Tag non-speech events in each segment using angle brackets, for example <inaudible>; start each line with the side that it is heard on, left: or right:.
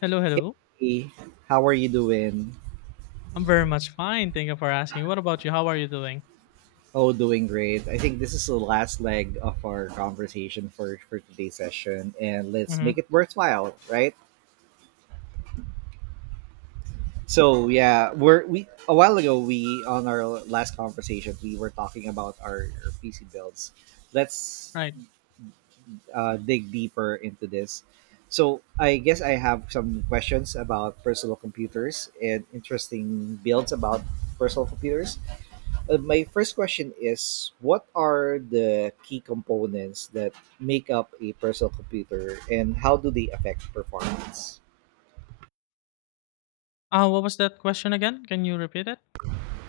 left: Hello, hello.
right: Hey, how are you doing?
left: I'm very much fine. Thank you for asking. What about you? How are you doing?
right: Oh, doing great. I think this is the last leg of our conversation for today's session, and let's make
left: Mm-hmm.
right: it worthwhile, right? So yeah, we're we a while ago we on our last conversation we were talking about our PC builds. Let's
left: Right.
right: dig deeper into this. So I guess I have some questions about personal computers and interesting builds about personal computers. My first question is, what are the key components that make up a personal computer and how do they affect performance?
left: What was that question again? Can you repeat it?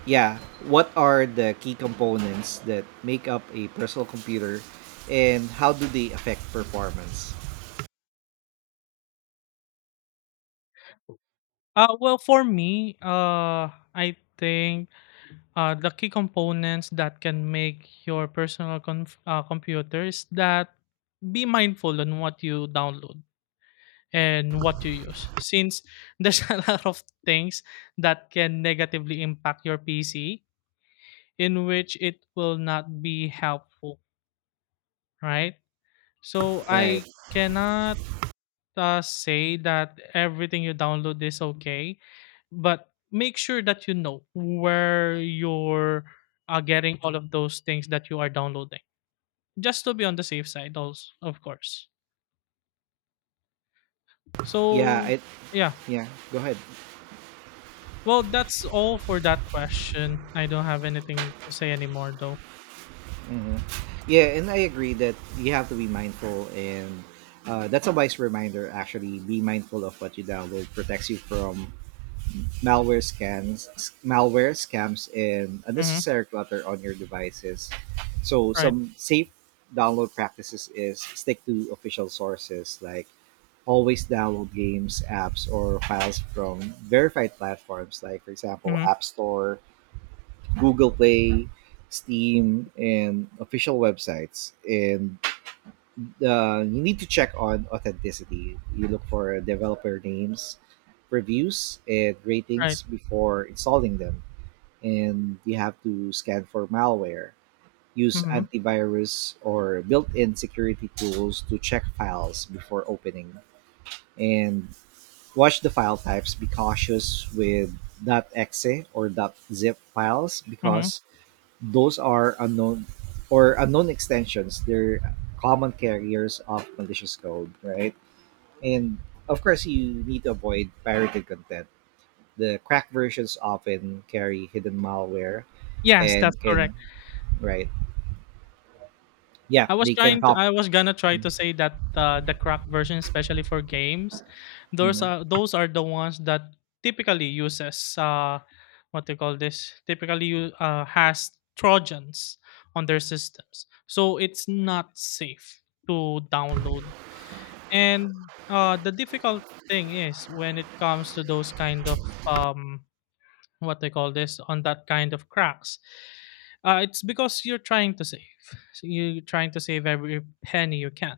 right: Yeah, what are the key components that make up a personal computer and how do they affect performance?
left: Well, for me, I think the key components that can make your personal computer is that be mindful on what you download and what you use. Since there's <laughs> a lot of things that can negatively impact your PC, in which it will not be helpful, right? So
right: Right.
left: I cannot say that everything you download is okay, but make sure that you know where you're getting all of those things that you are downloading, just to be on the safe side, also, of course.
right: Yeah,
left: So
right: I
left: yeah,
right: yeah, Go ahead.
left: well, that's all for that question. I don't have anything to say anymore, though.
right: hmm Yeah, and I agree that you have to be mindful, and that's a wise reminder. Actually, be mindful of what you download. Protects you from malware scans malware scams and
left: Mm-hmm.
right: unnecessary clutter on your devices. So
left: Right.
right: some safe download practices is stick to official sources, like always download games, apps, or files from verified platforms, like for example
left: Mm-hmm.
right: App Store, Google Play, Steam, and official websites. And you need to check on authenticity. You look for developer names, reviews, and
left: Right.
right: ratings before installing them. And you have to scan for malware, use
left: Mm-hmm.
right: antivirus or built in security tools to check files before opening, and watch the file types. Be cautious with .exe or .zip files,
left: Mm-hmm.
right: because those are unknown or unknown extensions. They're common carriers of malicious code, right? And of course, you need to avoid pirated content. The cracked versions often carry hidden malware
left: Yes,
right: and
left: that's
right: can,
left: correct.
right: right? Yeah, they can cop.
left: I was gonna try to say that the cracked version, especially for games, those
right: Mhm.
left: are those are the ones that typically uses what they call this, typically you has Trojans on their systems, so it's not safe to download. And the difficult thing is when it comes to those kind of what they call this, on that kind of cracks, it's because you're trying to save. So you're trying to save every penny you can,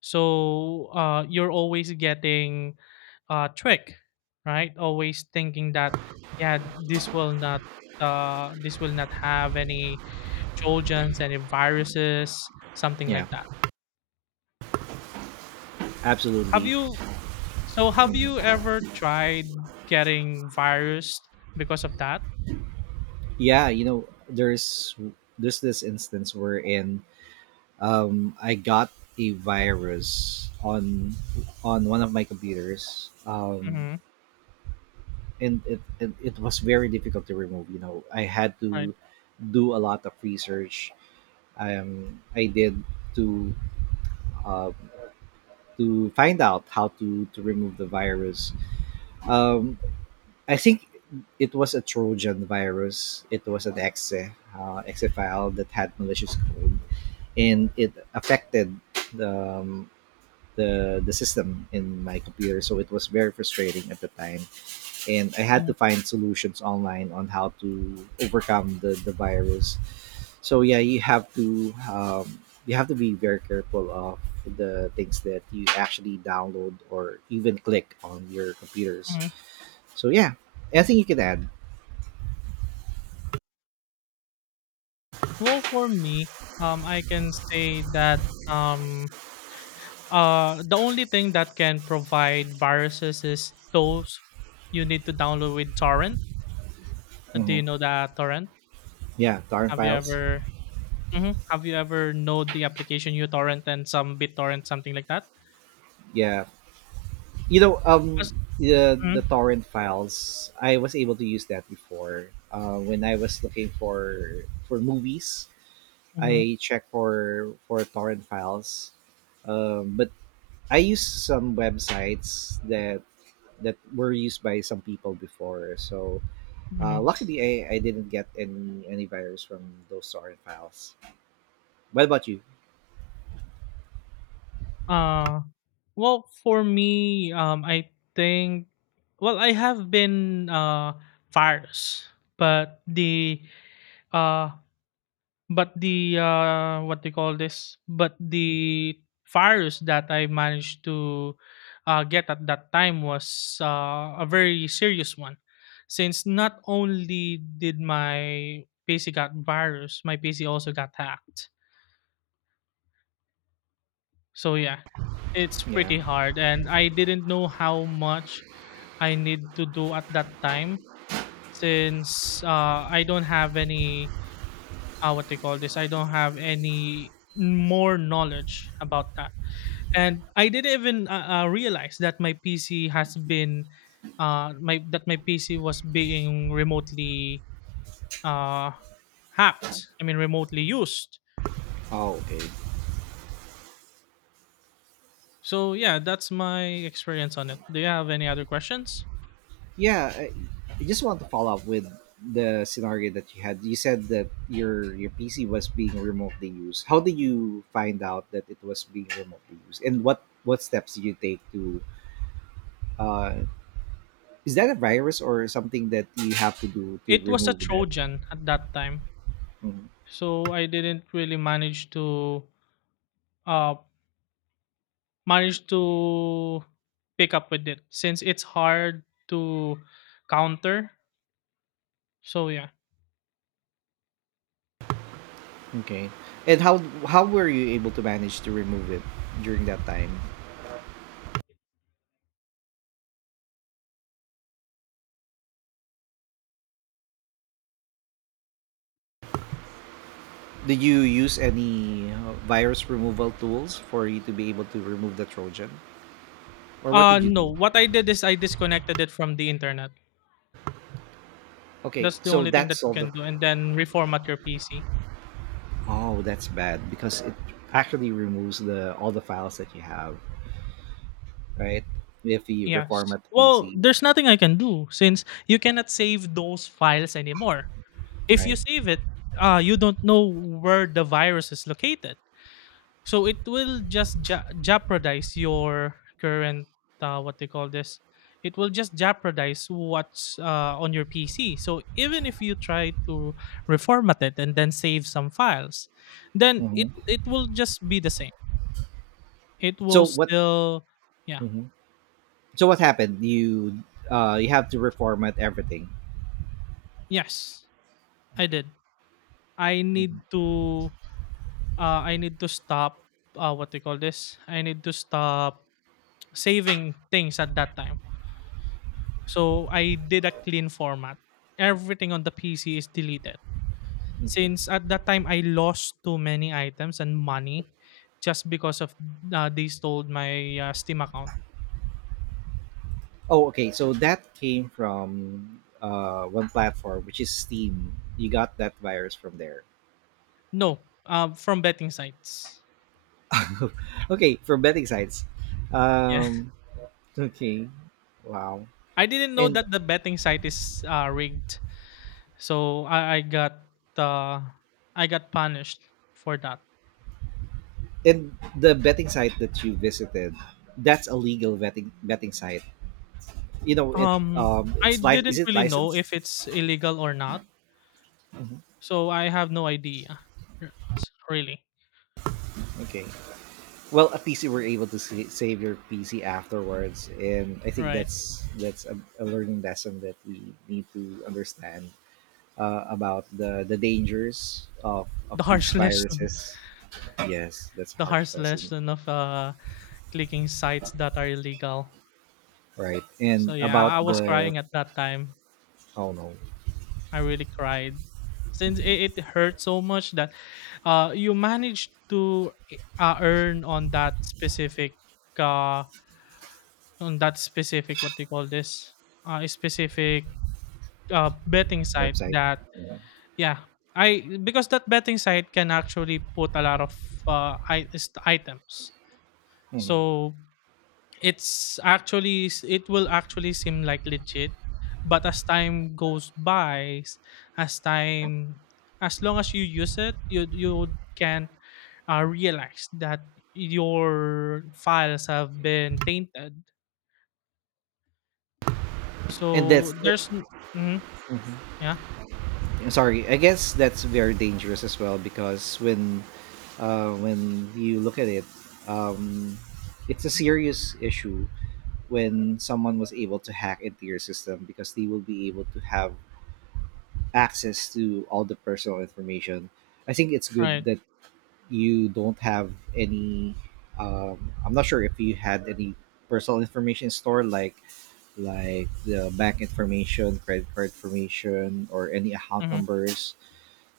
left: so you're always getting a trick, right? Always thinking that yeah, this will not, have any trojans, any viruses, something
right: Yeah,
left: like that. Have
right: absolutely.
left: you So, have you
right: Mhm.
left: ever tried getting virus because of that?
right: Yeah, you know, there's this instance wherein I got a virus on one of my computers.
left: Mm-hmm.
right: And it was very difficult to remove. You know, I had
left: Right.
right: to do a lot of research. I did to uh to find out how to remove the virus. um I think it was a Trojan virus. It was an exe file that had malicious code, and it affected the um, the system in my computer. So it was very frustrating at the time, and I had to
left: Hmm.
right: find solutions online on how to overcome the virus. So yeah, you have to be very careful of the things that you actually download or even click on your computers.
left: Hmm.
right: So yeah, anything you can add.
left: Well, for me, I can say that um, the only thing that can provide viruses is those you need to download with torrent. Do
right: hmm
left: you know that torrent?
right: Yeah, torrent
left: Have you
right: files.
left: ever mhm, have you ever know the application uTorrent and some BitTorrent, something like that?
right: Yeah, you know,
left: 'Cause,
right: the
left: mhm.
right: torrent files. I was able to use that before when I was looking for movies.
left: Mhm.
right: I check for torrent files. But I use some websites that were used by some people before. So
left: Mhm.
right: luckily, I didn't get any virus from those torrent files. What about you?
left: Uh, well, for me, I think, well, I have been virus, but the, uh, what they call this? But the virus that I managed to get at that time was a very serious one, since not only did my PC got virus, my PC also got hacked. So yeah, it's
right: Yeah.
left: pretty hard, and I didn't know how much I need to do at that time, since I don't have any, what they call this. I don't have any more knowledge about that, and I didn't even realize that my PC has been my that my PC was being remotely uh, hacked. I mean, remotely used.
right: Oh, okay.
left: So yeah, that's my experience on it. Do you have any other questions?
right: Yeah. I just want to follow up with the scenario that you had. You said that your PC was being remotely used. How did you find out that it was being remotely used, and what steps did you take to uh, is that a virus or something that you have to do to
left: It was a
right: remove that?
left: Trojan at that time,
right: Mhm.
left: so I didn't really manage to uh manage to pick up with it since it's hard to counter. So yeah.
right: Okay. And how were you able to manage to remove it during that time? Did you use any virus removal tools for you to be able to remove the Trojan, or what
left: Uh
right: did you
left: no,
right: do?
left: what I did is I disconnected it from the internet.
right: Okay,
left: That's the
right: so
left: only thing that
right: that's
left: you
right: all the.
left: can do, and then reformat your PC.
right: Oh, that's bad because it actually removes the all the files that you have, right? If you
left: Yes.
right: reformat the
left: Well,
right: PC,
left: there's nothing I can do since you cannot save those files anymore. If you
right: right?
left: save it, you don't know where the virus is located. So it will just jeopardize your current, what they call this. It will just jeopardize what's, on your PC. So even if you try to reformat it and then save some files, then it
right: hmm
left: it will just be the same. It
right: So
left: will
right: what?
left: still, yeah.
right: Mm-hmm. So what happened? You you have to reformat everything.
left: Yes, I
right: Okay.
left: did. I
right: Mhm.
left: need to I need to stop, what they call this. I need to stop saving things at that time. So I did a clean format. Everything on the PC is deleted.
right: Okay.
left: Since at that time I lost too many items and money, just because of, they stole my Steam account.
right: Oh, okay. So that came from one platform, which is Steam. You got that virus from there.
left: No, from betting sites.
right: <laughs> Okay, from betting sites.
left: Yeah,
right: Um. Okay. Wow.
left: <laughs> I didn't know
right: And
left: that the betting site is, rigged, so uh, I got punished for that.
right: and the betting site that you visited, that's a legal betting site. You know it.
left: Um, I
right: Is
left: didn't
right: it
left: really know
right: licensed?
left: if it's illegal or not,
right: Hmm.
left: so I have no idea, r- really.
right: Okay. Well, at least you were able to save your PC afterwards, and I think
left: Right.
right: that's a learning lesson that we need to understand about the dangers of
left: The
right: these
left: harsh <laughs> lesson,
right: viruses. Yes, that's a
left: the
right: harsh
left: harsh
right: lesson.
left: lesson of clicking sites that are illegal.
right: Right.
left: So
right: And
left: yeah, I
right: about
left: I was
right: the
left: crying at that time.
right: oh no
left: I really cried since it hurt so much that you managed to earn on uh, that specific what do call this, specific betting site
right: website.
left: that,
right: Yeah.
left: yeah, I, because that betting site can actually put a lot of, items,
right: Mhm.
left: so— It's actually, it will actually seem like legit, but as time goes by, as time as long as you use it, you can realize that your files have been tainted.
right: And that's
left: So
right: it.
left: there's— mm-hmm,
right: Mhm.
left: yeah,
right: I'm sorry. I guess that's very dangerous as well, because when you look at it, um, it's a serious issue when someone was able to hack into your system, because they will be able to have access to all the personal information. I think it's good
left: right.
right: that you don't have any. I'm not sure if you had any personal information stored, like the bank information, credit card information, or any account
left: Mm-hmm,
right: numbers.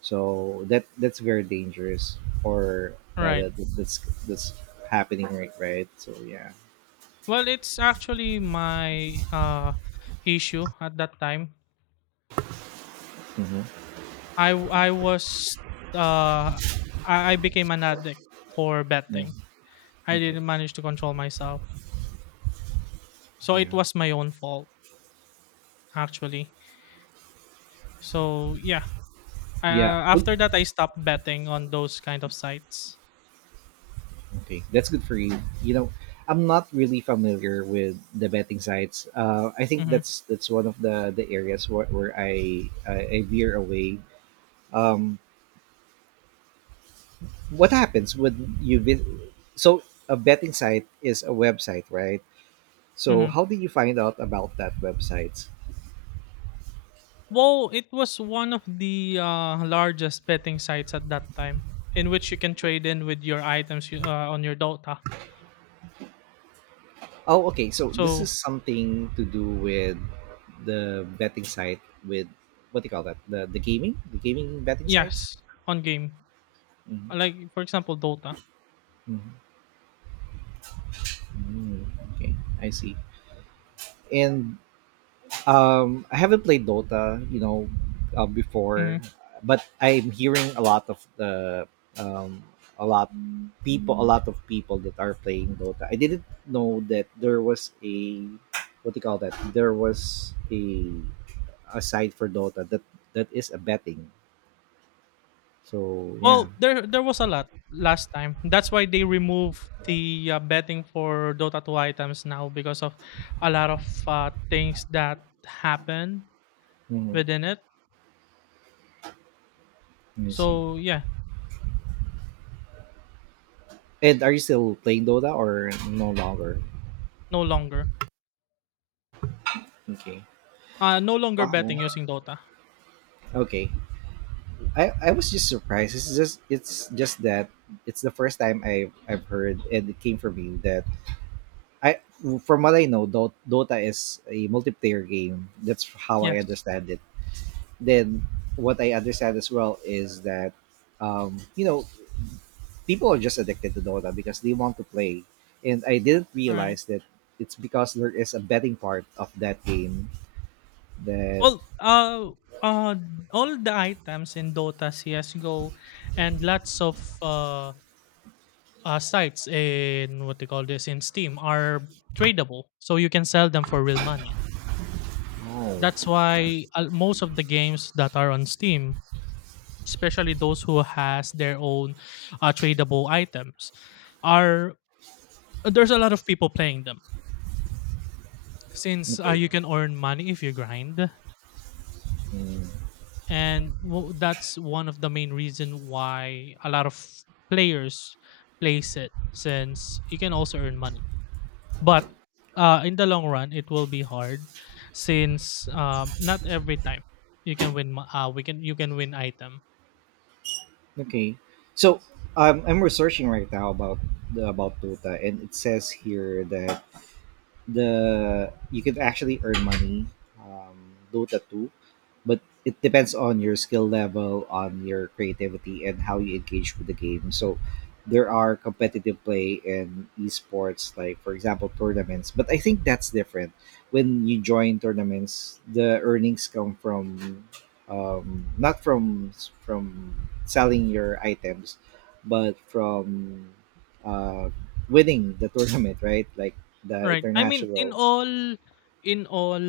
right: So that that's very dangerous for
left: right.
right: that that's that's happening right. So yeah.
left: Well, it's actually my issue at that time.
right: Mm-hmm.
left: I w- I was uh I became an addict for
right: Yeah.
left: betting. I
right: Okay.
left: didn't manage to control myself. So
right: Yeah.
left: it was my own fault actually. So yeah,
right: Yeah. Well,
left: after that I stopped betting on those kind of sites.
right: okay, that's good for you. You know, I'm not really familiar with the betting sites. I think
left: Mhm.
right: that's one of the areas where, I veer away. Um, what happens when you visit? So a betting site is a website, right? So
left: Mhm.
right: how did you find out about that website?
left: Well, it was one of the largest betting sites at that time, in which you can trade in with your items, on your Dota.
right: Oh, okay. So this
left: So,
right: is something to do with the betting site with what do you call that? The gaming, the gaming betting sites.
left: yes, on game.
right: Mm-hmm.
left: Like for example Dota.
right: Mm-hmm. Mm-hmm. Okay, I see. And I haven't played Dota, you know,
left: Mm-hmm.
right: before, but I'm hearing a lot of the um a lot people, a lot of people, that are playing Dota. I didn't know that there was a what do you call that, there was a site for Dota that is a betting. So yeah.
left: Well, there was a lot last time. That's why they removed the betting for Dota 2 items now, because of a lot of things that happen
right: Hmm.
left: within it.
right: Let me see.
left: So yeah,
right: And are you still playing Dota or no longer?
left: no longer.
right: Okay.
left: No longer
right: Wow.
left: betting using Dota.
right: Okay. I was just surprised. It's just that it's the first time I've heard, and it came from you, that I from what I know, Dota is a multiplayer game. That's how I
left: Yes.
right: understand it. Then what I understand as well is that you know, people are just addicted to Dota because they want to play. And I didn't
left: All right.
right: realize that it's because there is a betting part of that game that
left: All uh, uh, all the items in Dota, CS:GO, and lots of, sites in what they call this in Steam are tradable, so you can sell them for real money.
right: oh
left: That's why, most of the games that are on Steam, especially those who has their own, tradable items, are— there's a lot of people playing them since
right: okay.
left: you can earn money if you grind,
right: Mm.
left: and that's one of the main reason why a lot of players plays it, since you can also earn money, but in the long run it will be hard, since not every time you can win item.
right: Okay. So I'm researching right now about about Dota, and it says here that the you could actually earn money Dota 2, but it depends on your skill level, on your creativity, and how you engage with the game. So there are competitive play in esports, like for example tournaments. But I think that's different. When you join tournaments, the earnings come from not from from selling your items but from uh, winning the <laughs> tournament, right? Like the
left: Right. I mean,
right: International.
left: in all,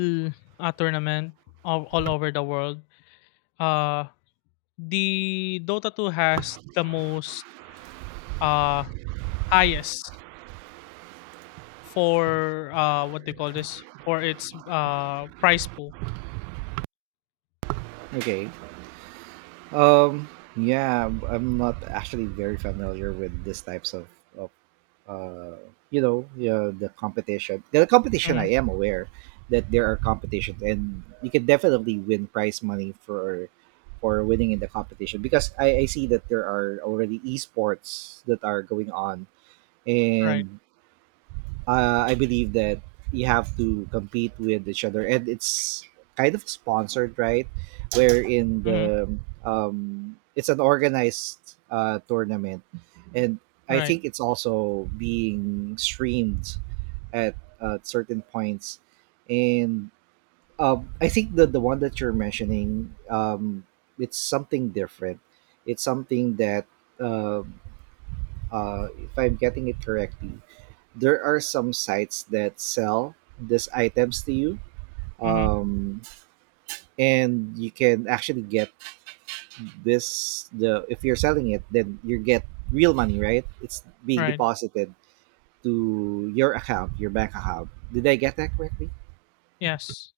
left: tournament, all over the world, uh, the Dota 2 has the most, uh, highest, for, what they call this, for its prize pool.
right: Okay. Um. Yeah, I'm not actually very familiar with these types of uh, you know. Yeah, the competition. The competition, I
left: Hmm.
right: am aware that there are competitions, and you can definitely win prize money for winning in the competition, because I see that there are already esports that are going on,
left: Right.
right: and I believe that you have to compete with each other, and it's kind of sponsored, right? Where in
left: Hmm.
right: the it's an organized tournament, and I
left: Right.
right: think it's also being streamed at certain points, and I think that the one that you're mentioning, it's something different. It's something that uh, if I'm getting it correctly, there are some sites that sell these items to you.
left: Hmm.
right: Um, and you can actually get this the if you're selling it, then you get real money, right? It's being
left: Right.
right: deposited to your account, your bank account. Did I get that correctly?
left: Yes.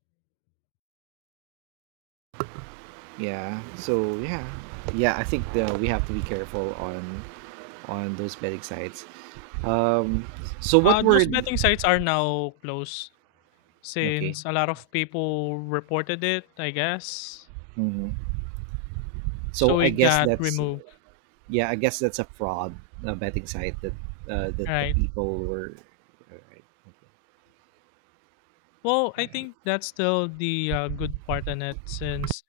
right: Yeah. So yeah, yeah. I think we have to be careful on those betting sites. Um, so what
left: Those
right: were
left: betting sites are now closed
right: okay?
left: since a lot of people reported it. I guess
right: Hmm. So
left: so.
right: I
left: It
right: guess
left: got
right: that's
left: removed.
right: yeah, I guess that's a fraud, a betting site that that the
left: Right.
right: people were. All right.
left: Well, I
right: Okay, right.
left: think that's still the good part in it, since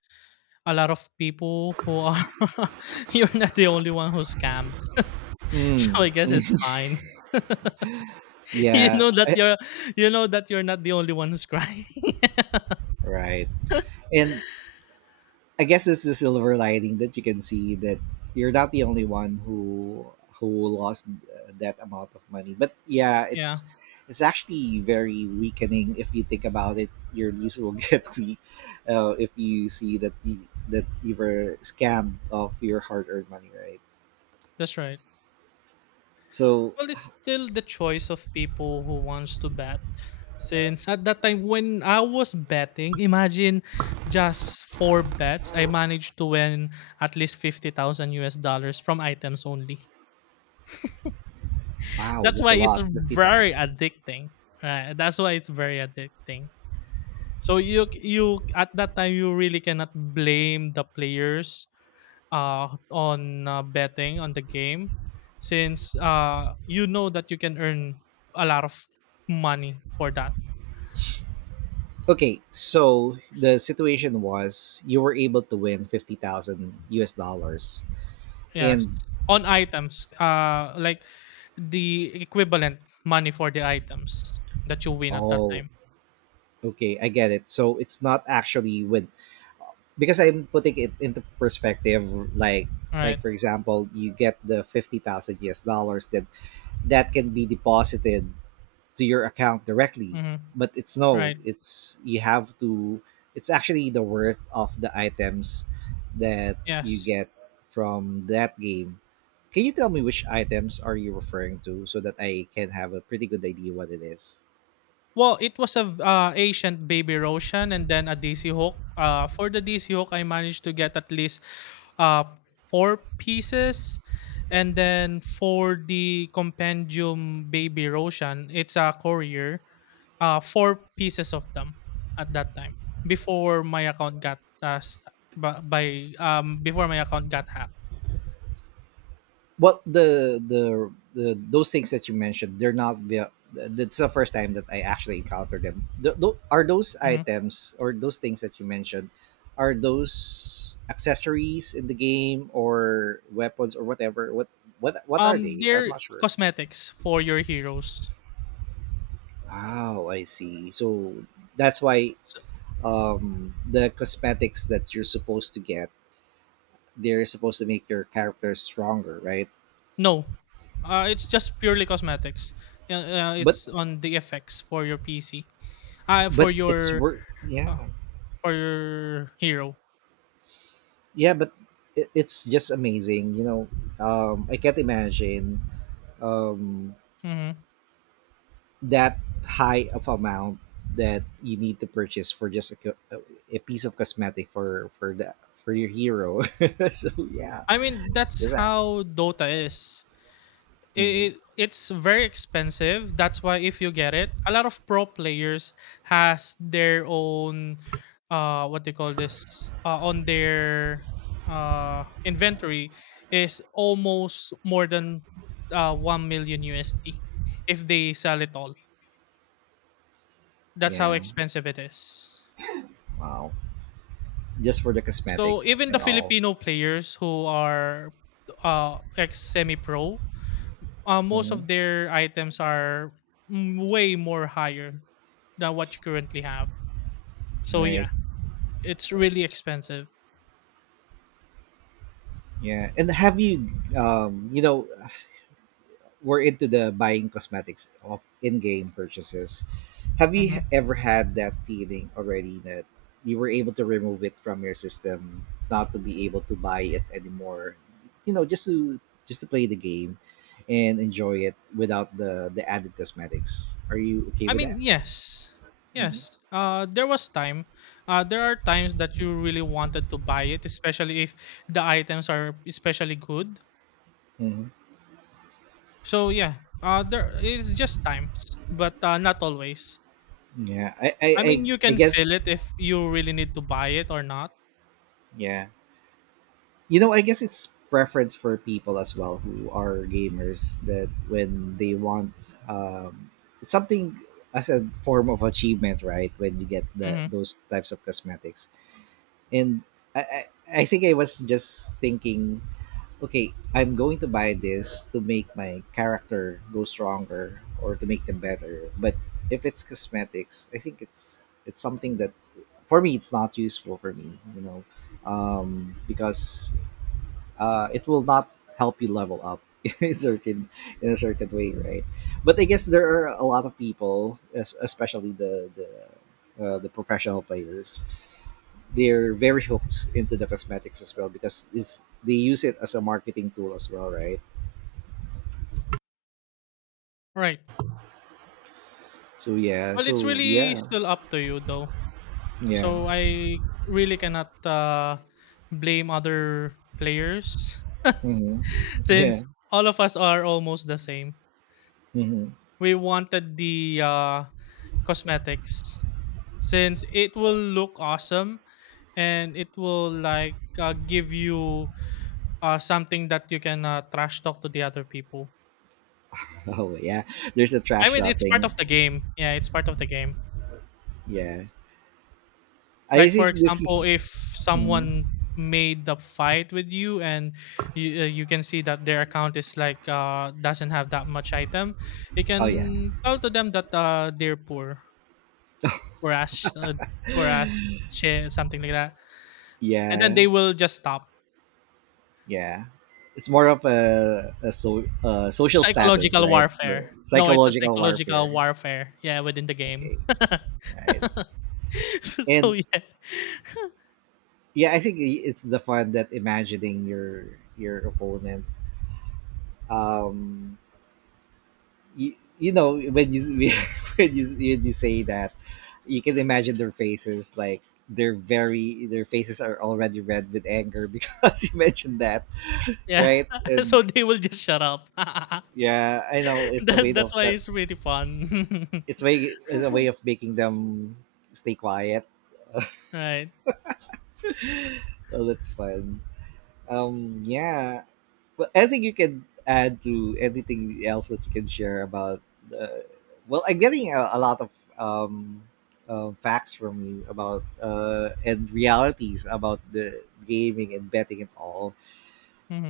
left: a lot of people who are, <laughs> you're not the only one who's scammed. <laughs>
right: Mm.
left: So I guess it's
right: <laughs>
left: fine. <laughs> you
right: Yeah.
left: know that
right: Eh,
left: you're you know that you're not the only one who's crying.
right: right. And I guess it's the silver lining that you can see that you're not the only one who lost that amount of money. But yeah,
left: <laughs> Yeah,
right: it's actually very weakening if you think about it. Your lease will <laughs> get weak if you see that that you were scammed of your hard-earned money, right?
left: that's right.
right: So
left: Well, it's still the choice of people who wants to bet. Since at that time when I was betting, imagine, just four bets, I managed to win at least 50,000 US dollars from items only.
right: wow,
left: That's
right: that's a
left: why it's
right: lot, 50,000.
left: very addicting, right? That's why it's very addicting. So you at that time, you really cannot blame the players, on, betting on the game, since you know that you can earn a lot of money for that.
right: Okay, so the situation was you were able to win 50,000 US dollars
left: Yes,
right: and
left: on items, like the equivalent money for the items that you win at that
right: oh,
left: time.
right: okay, I get it. So it's not actually win because I'm putting it into perspective like
left: Right.
right: like for example, you get the 50,000 US dollars that can be deposited to your account directly.
left: Mm-hmm.
right: But it's no
left: Right.
right: it's you have to, it's actually the worth of the items that you
left: Yes.
right: get from that game. Can you tell me which items are you referring to so that I can have a pretty good idea what it is?
left: Well, it was a ancient baby Roshan and then a DC hook. For the DC hook, I managed to get at least, uh, four pieces. And then for the compendium baby Roshan, it's a courier, four pieces of them, at that time before my account got s- b- by before my account got hacked.
right: Well, the those things that you mentioned, they're not the. That's the first time that I actually encountered them. Are those
left: Mhm.
right: items or those things that you mentioned? Are those accessories in the game or weapons or whatever? What are they? I'm
left: They're
right: not sure.
left: cosmetics for your heroes.
right: Wow, I see. So that's why
left: So,
right: the cosmetics that you're supposed to get, they're supposed to make your character stronger, right?
left: no, it's just purely cosmetics.
right: But
left: It's on the effects for your PC, uh,
right: but
left: for
right: it's
left: your
right: worth.
left: uh,
right: Yeah.
left: for your hero.
right: Yeah, but it's just amazing. You know, I can't imagine, um,
left: Mhm.
right: that high of amount that you need to purchase for just a, a piece of cosmetic for the for your hero. <laughs> So yeah,
left: I mean, that's
right: that's that.
left: how Dota is.
right: Hmm
left: It's very expensive. That's why if you get it, a lot of pro players has their own, what they call this, on their inventory, is almost more than 1 million USD if they sell it all. That's how
right: Yeah,
left: expensive it is.
right: wow. Just for the
left: So
right: cosmetics
left: even the
right: and all.
left: Filipino players who are, ex semi pro, most
right: Hmm
left: of their items are, way more higher than what you currently have. So
right: Right.
left: yeah, it's really expensive.
right: Yeah, and have you, you know, we're into the buying cosmetics of in-game purchases. Have you
left: Mhm.
right: ever had that feeling already that you were able to remove it from your system, not to be able to buy it anymore? You know, just to play the game and enjoy it without the added cosmetics. Are you okay
left: I
right: with
left: mean,
right: that?
left: yes,
right: Mm-hmm.
left: yes. There was time. There are times that you really wanted to buy it, especially if the items are especially good.
right: hmm
left: So yeah, there is just times, but not always.
right: Yeah, I, I,
left: I
right: I,
left: mean, you
right: I
left: can
right: guess.
left: feel it if you really need to buy it or not.
right: Yeah, you know, I guess it's preference for people as well who are gamers that when they want, it's something as a form of achievement, right? When you get the
left: Hmm.
right: those types of cosmetics, and I, I, I think I was just thinking, okay, I'm going to buy this to make my character go stronger or to make them better. But if it's cosmetics, I think it's something that for me it's not useful for me, you know, because it will not help you level up <laughs> in certain, in a certain way, right? But I guess there are a lot of people, especially the professional players, they're very hooked into the cosmetics as well because it's they use it as a marketing tool as well, right?
left: Right.
right: So yeah,
left: Well, it's
right: so
left: really
right: yeah,
left: still up to you though.
right: yeah.
left: So I really cannot blame other players,
right: hmm
left: <laughs> since
right: yeah.
left: all of us are almost the same.
right: hmm
left: We wanted the cosmetics, since it will look awesome, and it will, like, give you, something that you can, trash talk to the other people.
right: <laughs> Oh yeah, there's a
left: I
right: trash
left: mean, it's part
right: thing.
left: of the game. Yeah, it's part of the game.
right: Yeah, I
left: Like, for
right: think this is.
left: example, if
right: Mhm.
left: someone made the fight with you and you can see that their account is like, doesn't have that much item, you
right: Oh yeah,
left: can tell to them that, they're poor, whereas, uh, whereas
right: <laughs>
left: shit, something like that, and then
right: yeah.
left: they will just stop.
right: Yeah, it's more of a, a social status,
left: Psychological
right: right? So
left: warfare. No, it's a
right: psychological
left: psychological
right: warfare.
left: warfare, yeah, within the
right: Okay,
left: game.
right: right.
left: <laughs> So,
right: And
left: yeah. <laughs>
right: yeah, I think it's the fun that imagining your opponent. Um, you, you know when you <laughs> when you say that, you can imagine their faces like they're very their faces are already red with anger because <laughs> you mentioned that.
left: Yeah,
right: Right,
left: <laughs> so
right: and
left: they will just shut up. <laughs>
right: yeah, I know it's a way
left: That
right: of
left: that's why it's really fun.
right: it's
left: <laughs>
right: way it's a way of making them stay quiet. <laughs>
left: Right,
right: Well, that's fun. Yeah. Well, anything you can add to anything else that you can share about the. Well, I'm getting a lot of, facts from you about, and realities about the gaming and betting and all,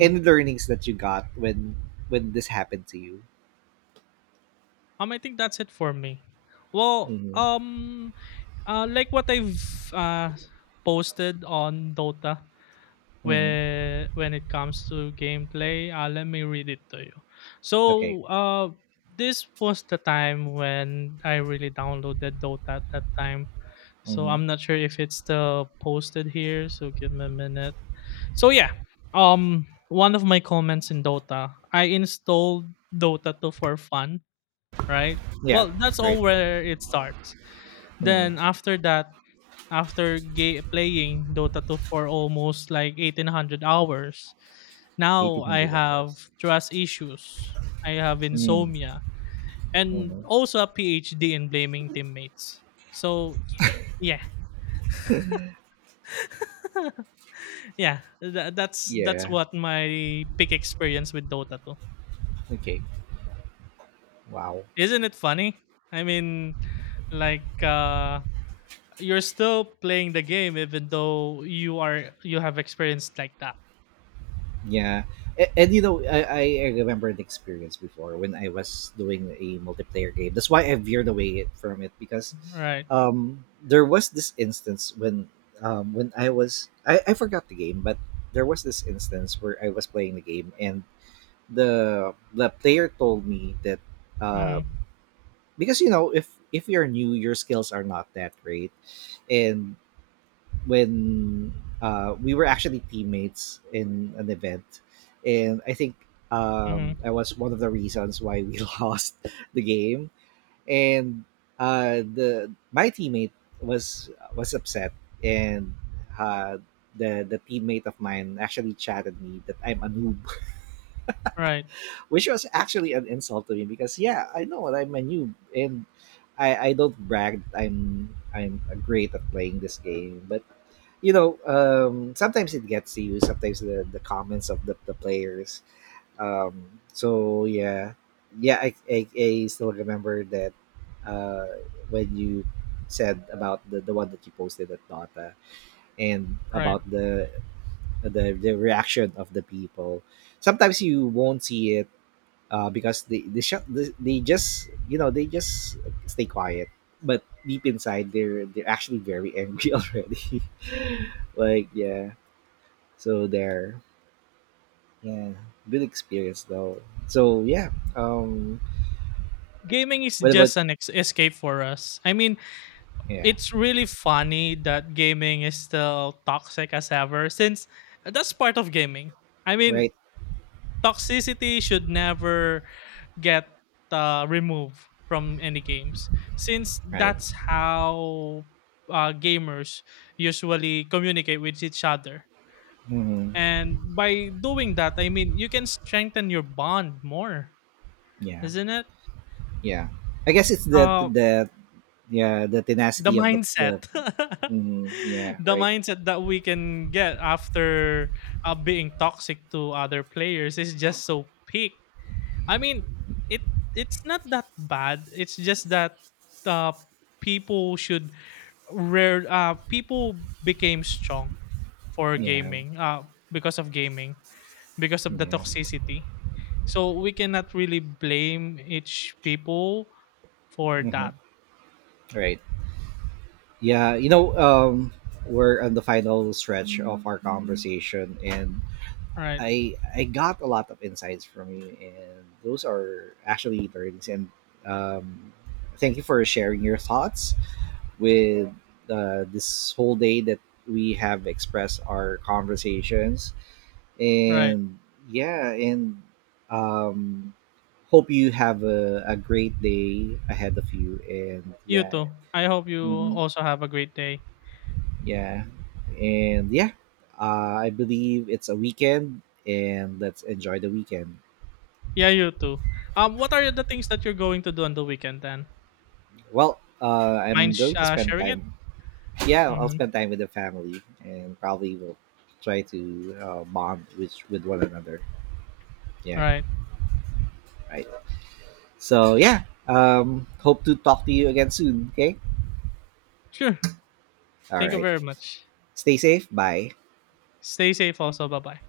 right: and learnings that you got when this happened to you.
left: I think that's it for me. Well,
right: Mm-hmm.
left: like what I've posted on Dota,
right: Mm-hmm.
left: where when it comes to gameplay, let me read it to you. So,
right: Okay.
left: this was the time when I really downloaded Dota at that time. So
right: Mm-hmm.
left: I'm not sure if it's still posted here. So give me a minute. So yeah, one of my comments in Dota: I installed Dota 2 for fun, right?
right: Yeah.
left: Well, that's
right: Great.
left: all where it starts. Then
right: Mm-hmm.
left: after that, after ga playing Dota 2 for almost like 1,800 hours,
right: Eighteen
left: now I
right: hundred
left: have
right: hours.
left: trust issues, I have insomnia, and
right: Mhm.
left: also a PhD in blaming teammates. So yeah, <laughs> yeah, that's
right: Yeah.
left: what my peak experience with Dota 2.
right: Okay. Wow.
left: Isn't it funny? I mean, like, you're still playing the game even though you have experienced like that.
right: Yeah. And you know, I remember an experience before when I was doing a multiplayer game. That's why I veered away from it because,
left: Right.
right: there was this instance when, when I was I forgot the game, but there was this instance where I was playing the game and the player told me that, uh,
left: Mm-hmm.
right: because you know if you're new, your skills are not that great, and when, we were actually teammates in an event, and I think,
left: Mm-hmm.
right: that was one of the reasons why we <laughs> lost the game. And the my teammate was was upset, and, uh, the teammate of mine actually chatted me that I'm a noob,
left: Right.
right: <laughs> which was actually an insult to me because yeah, I know that I'm a noob, and I don't brag that I'm great at playing this game, but you know, sometimes it gets to you. Sometimes the comments of the players. So yeah, yeah, I still remember that, uh, when you said about the one that you posted at Dota and
left: Right.
right: about the reaction of the people. Sometimes you won't see it, because they just you know they just stay quiet. But deep inside, they're actually very angry <laughs> already. Like yeah, so there, yeah, good experience though. So yeah,
left: Gaming is
right: what about,
left: just an escape for us. I mean,
right: yeah,
left: it's really funny that gaming is still toxic as ever, since that's part of gaming. I mean,
right: right,
left: toxicity should never get, removed from any games, since
right: right,
left: that's how, gamers usually communicate with each other,
right: hmm
left: and by doing that, I mean, you can strengthen your bond more,
right: yeah,
left: isn't it?
right: yeah. I guess it's the
left: uh,
right: the yeah the
left: the
right: tenacity of the
left: mindset, <laughs>
right: mhm, yeah
left: the
right: right,
left: mindset that we can get after being toxic to other players is just so peak. I mean, it it's not that bad. It's just that, uh, people should— rare people became strong for
right: yeah,
left: gaming, because of gaming, because of the
right: yeah,
left: toxicity. So we cannot really blame each people for
right: hmm
left: that.
right: right, yeah, you know, um, we're on the final stretch of our conversation, and
left: Right.
right: I got a lot of insights from you, and those are actually learnings. And, um, thank you for sharing your thoughts with, this whole day that we have expressed our conversations.
left: Right.
right: And yeah, and, um, hope you have a great day ahead of you. And
left: You
right: yeah,
left: too. I hope you
right: mhm,
left: also have a great day.
right: yeah, and yeah. I believe it's a weekend, and let's enjoy the weekend.
left: Yeah, you too. What are the things that you're going to do on the weekend then?
right: Well, I'm
left: Mind
right: going to spend
left: sharing it?
right: time. Yeah, I'll
left: Mm-hmm.
right: spend time with the family and probably will try to, bond with one another. Yeah,
left: Right.
right: right. So yeah, hope to talk to you again soon. Okay.
left: Sure.
right: All
left: Thank you
right: right.
left: very much.
right: Stay safe. Bye.
left: Stay safe also. Bye bye.